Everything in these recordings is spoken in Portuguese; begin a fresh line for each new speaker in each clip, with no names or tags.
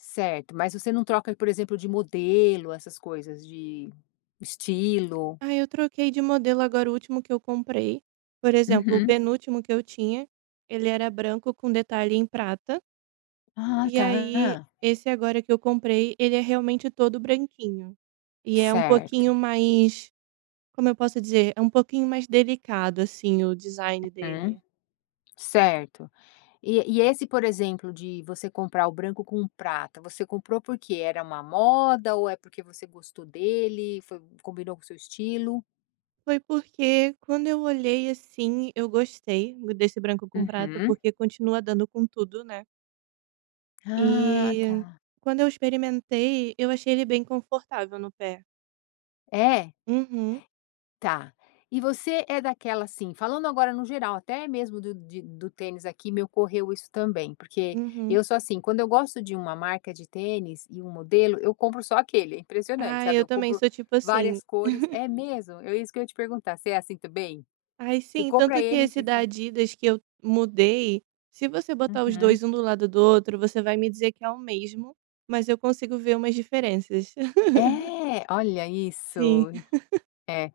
Certo, mas você não troca, por exemplo, de modelo, essas coisas, de de estilo?
Aí, eu troquei de modelo agora, o último que eu comprei por exemplo, o
Uhum.
penúltimo que eu tinha ele era branco com detalhe em prata.
Ah,
E aí,
tá.
esse agora que eu comprei, ele é realmente todo branquinho. E é um
Certo.
pouquinho mais, como eu posso dizer, é um pouquinho mais delicado, assim, o design
Uhum,
dele.
certo. E e esse, por exemplo, de você comprar o branco com prata, você comprou porque era uma moda ou é porque você gostou dele, foi combinou com o seu estilo?
Foi porque, quando eu olhei, assim, eu gostei desse branco com prata,
Uhum.
porque continua dando com tudo, né.
Ah,
E,
tá.
quando eu experimentei, eu achei ele bem confortável no pé.
É?
Uhum.
Tá. E você é daquela, assim falando agora no geral, até mesmo do de do tênis aqui, me correu isso também. Porque
Uhum.
eu sou assim, quando eu gosto de uma marca de tênis e um modelo, eu compro só aquele. É impressionante,
Ai,
sabe,
eu
eu
também
compro
sou tipo assim.
várias cores é mesmo? É isso que eu te perguntar, você assim também?
Ai,
Você
sim,
compra
tanto que
ele
esse
de
da
va
Adidas que eu mudei, se você botar os
Uhum.
dois um do lado do outro, você vai me dizer que é o mesmo, mas eu consigo ver umas diferenças.
É? Olha isso.
Sim.
É,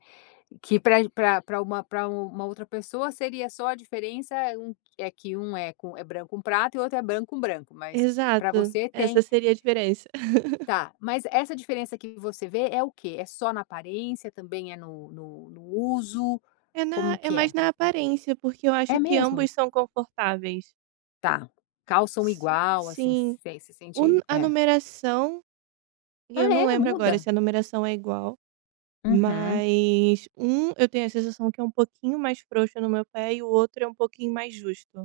que para g para para uma para u uma outra pessoa seria só a diferença um é que um é com é branco com prata e outro é branco com branco, mas para
Exato.
você
Essa
tem
seria a diferença.
Tá, mas essa diferença que você vê é o quê? É só na aparência, também é no no no uso?
É na
Como
é
que
mais
é?
na aparência, porque eu acho
É
que
mesmo?
ambos são confortáveis.
Tá, calçam
Si
igual, assim,
sim.
se se sente
Um a
é.
numeração e
Ah,
eu não
é?
lembro agora
Muda?
se a numeração é igual.
Uhum.
Mas 1 eu tenho a sensação que é um pouquinho mais frouxo no meu pé e o outro é um pouquinho mais justo.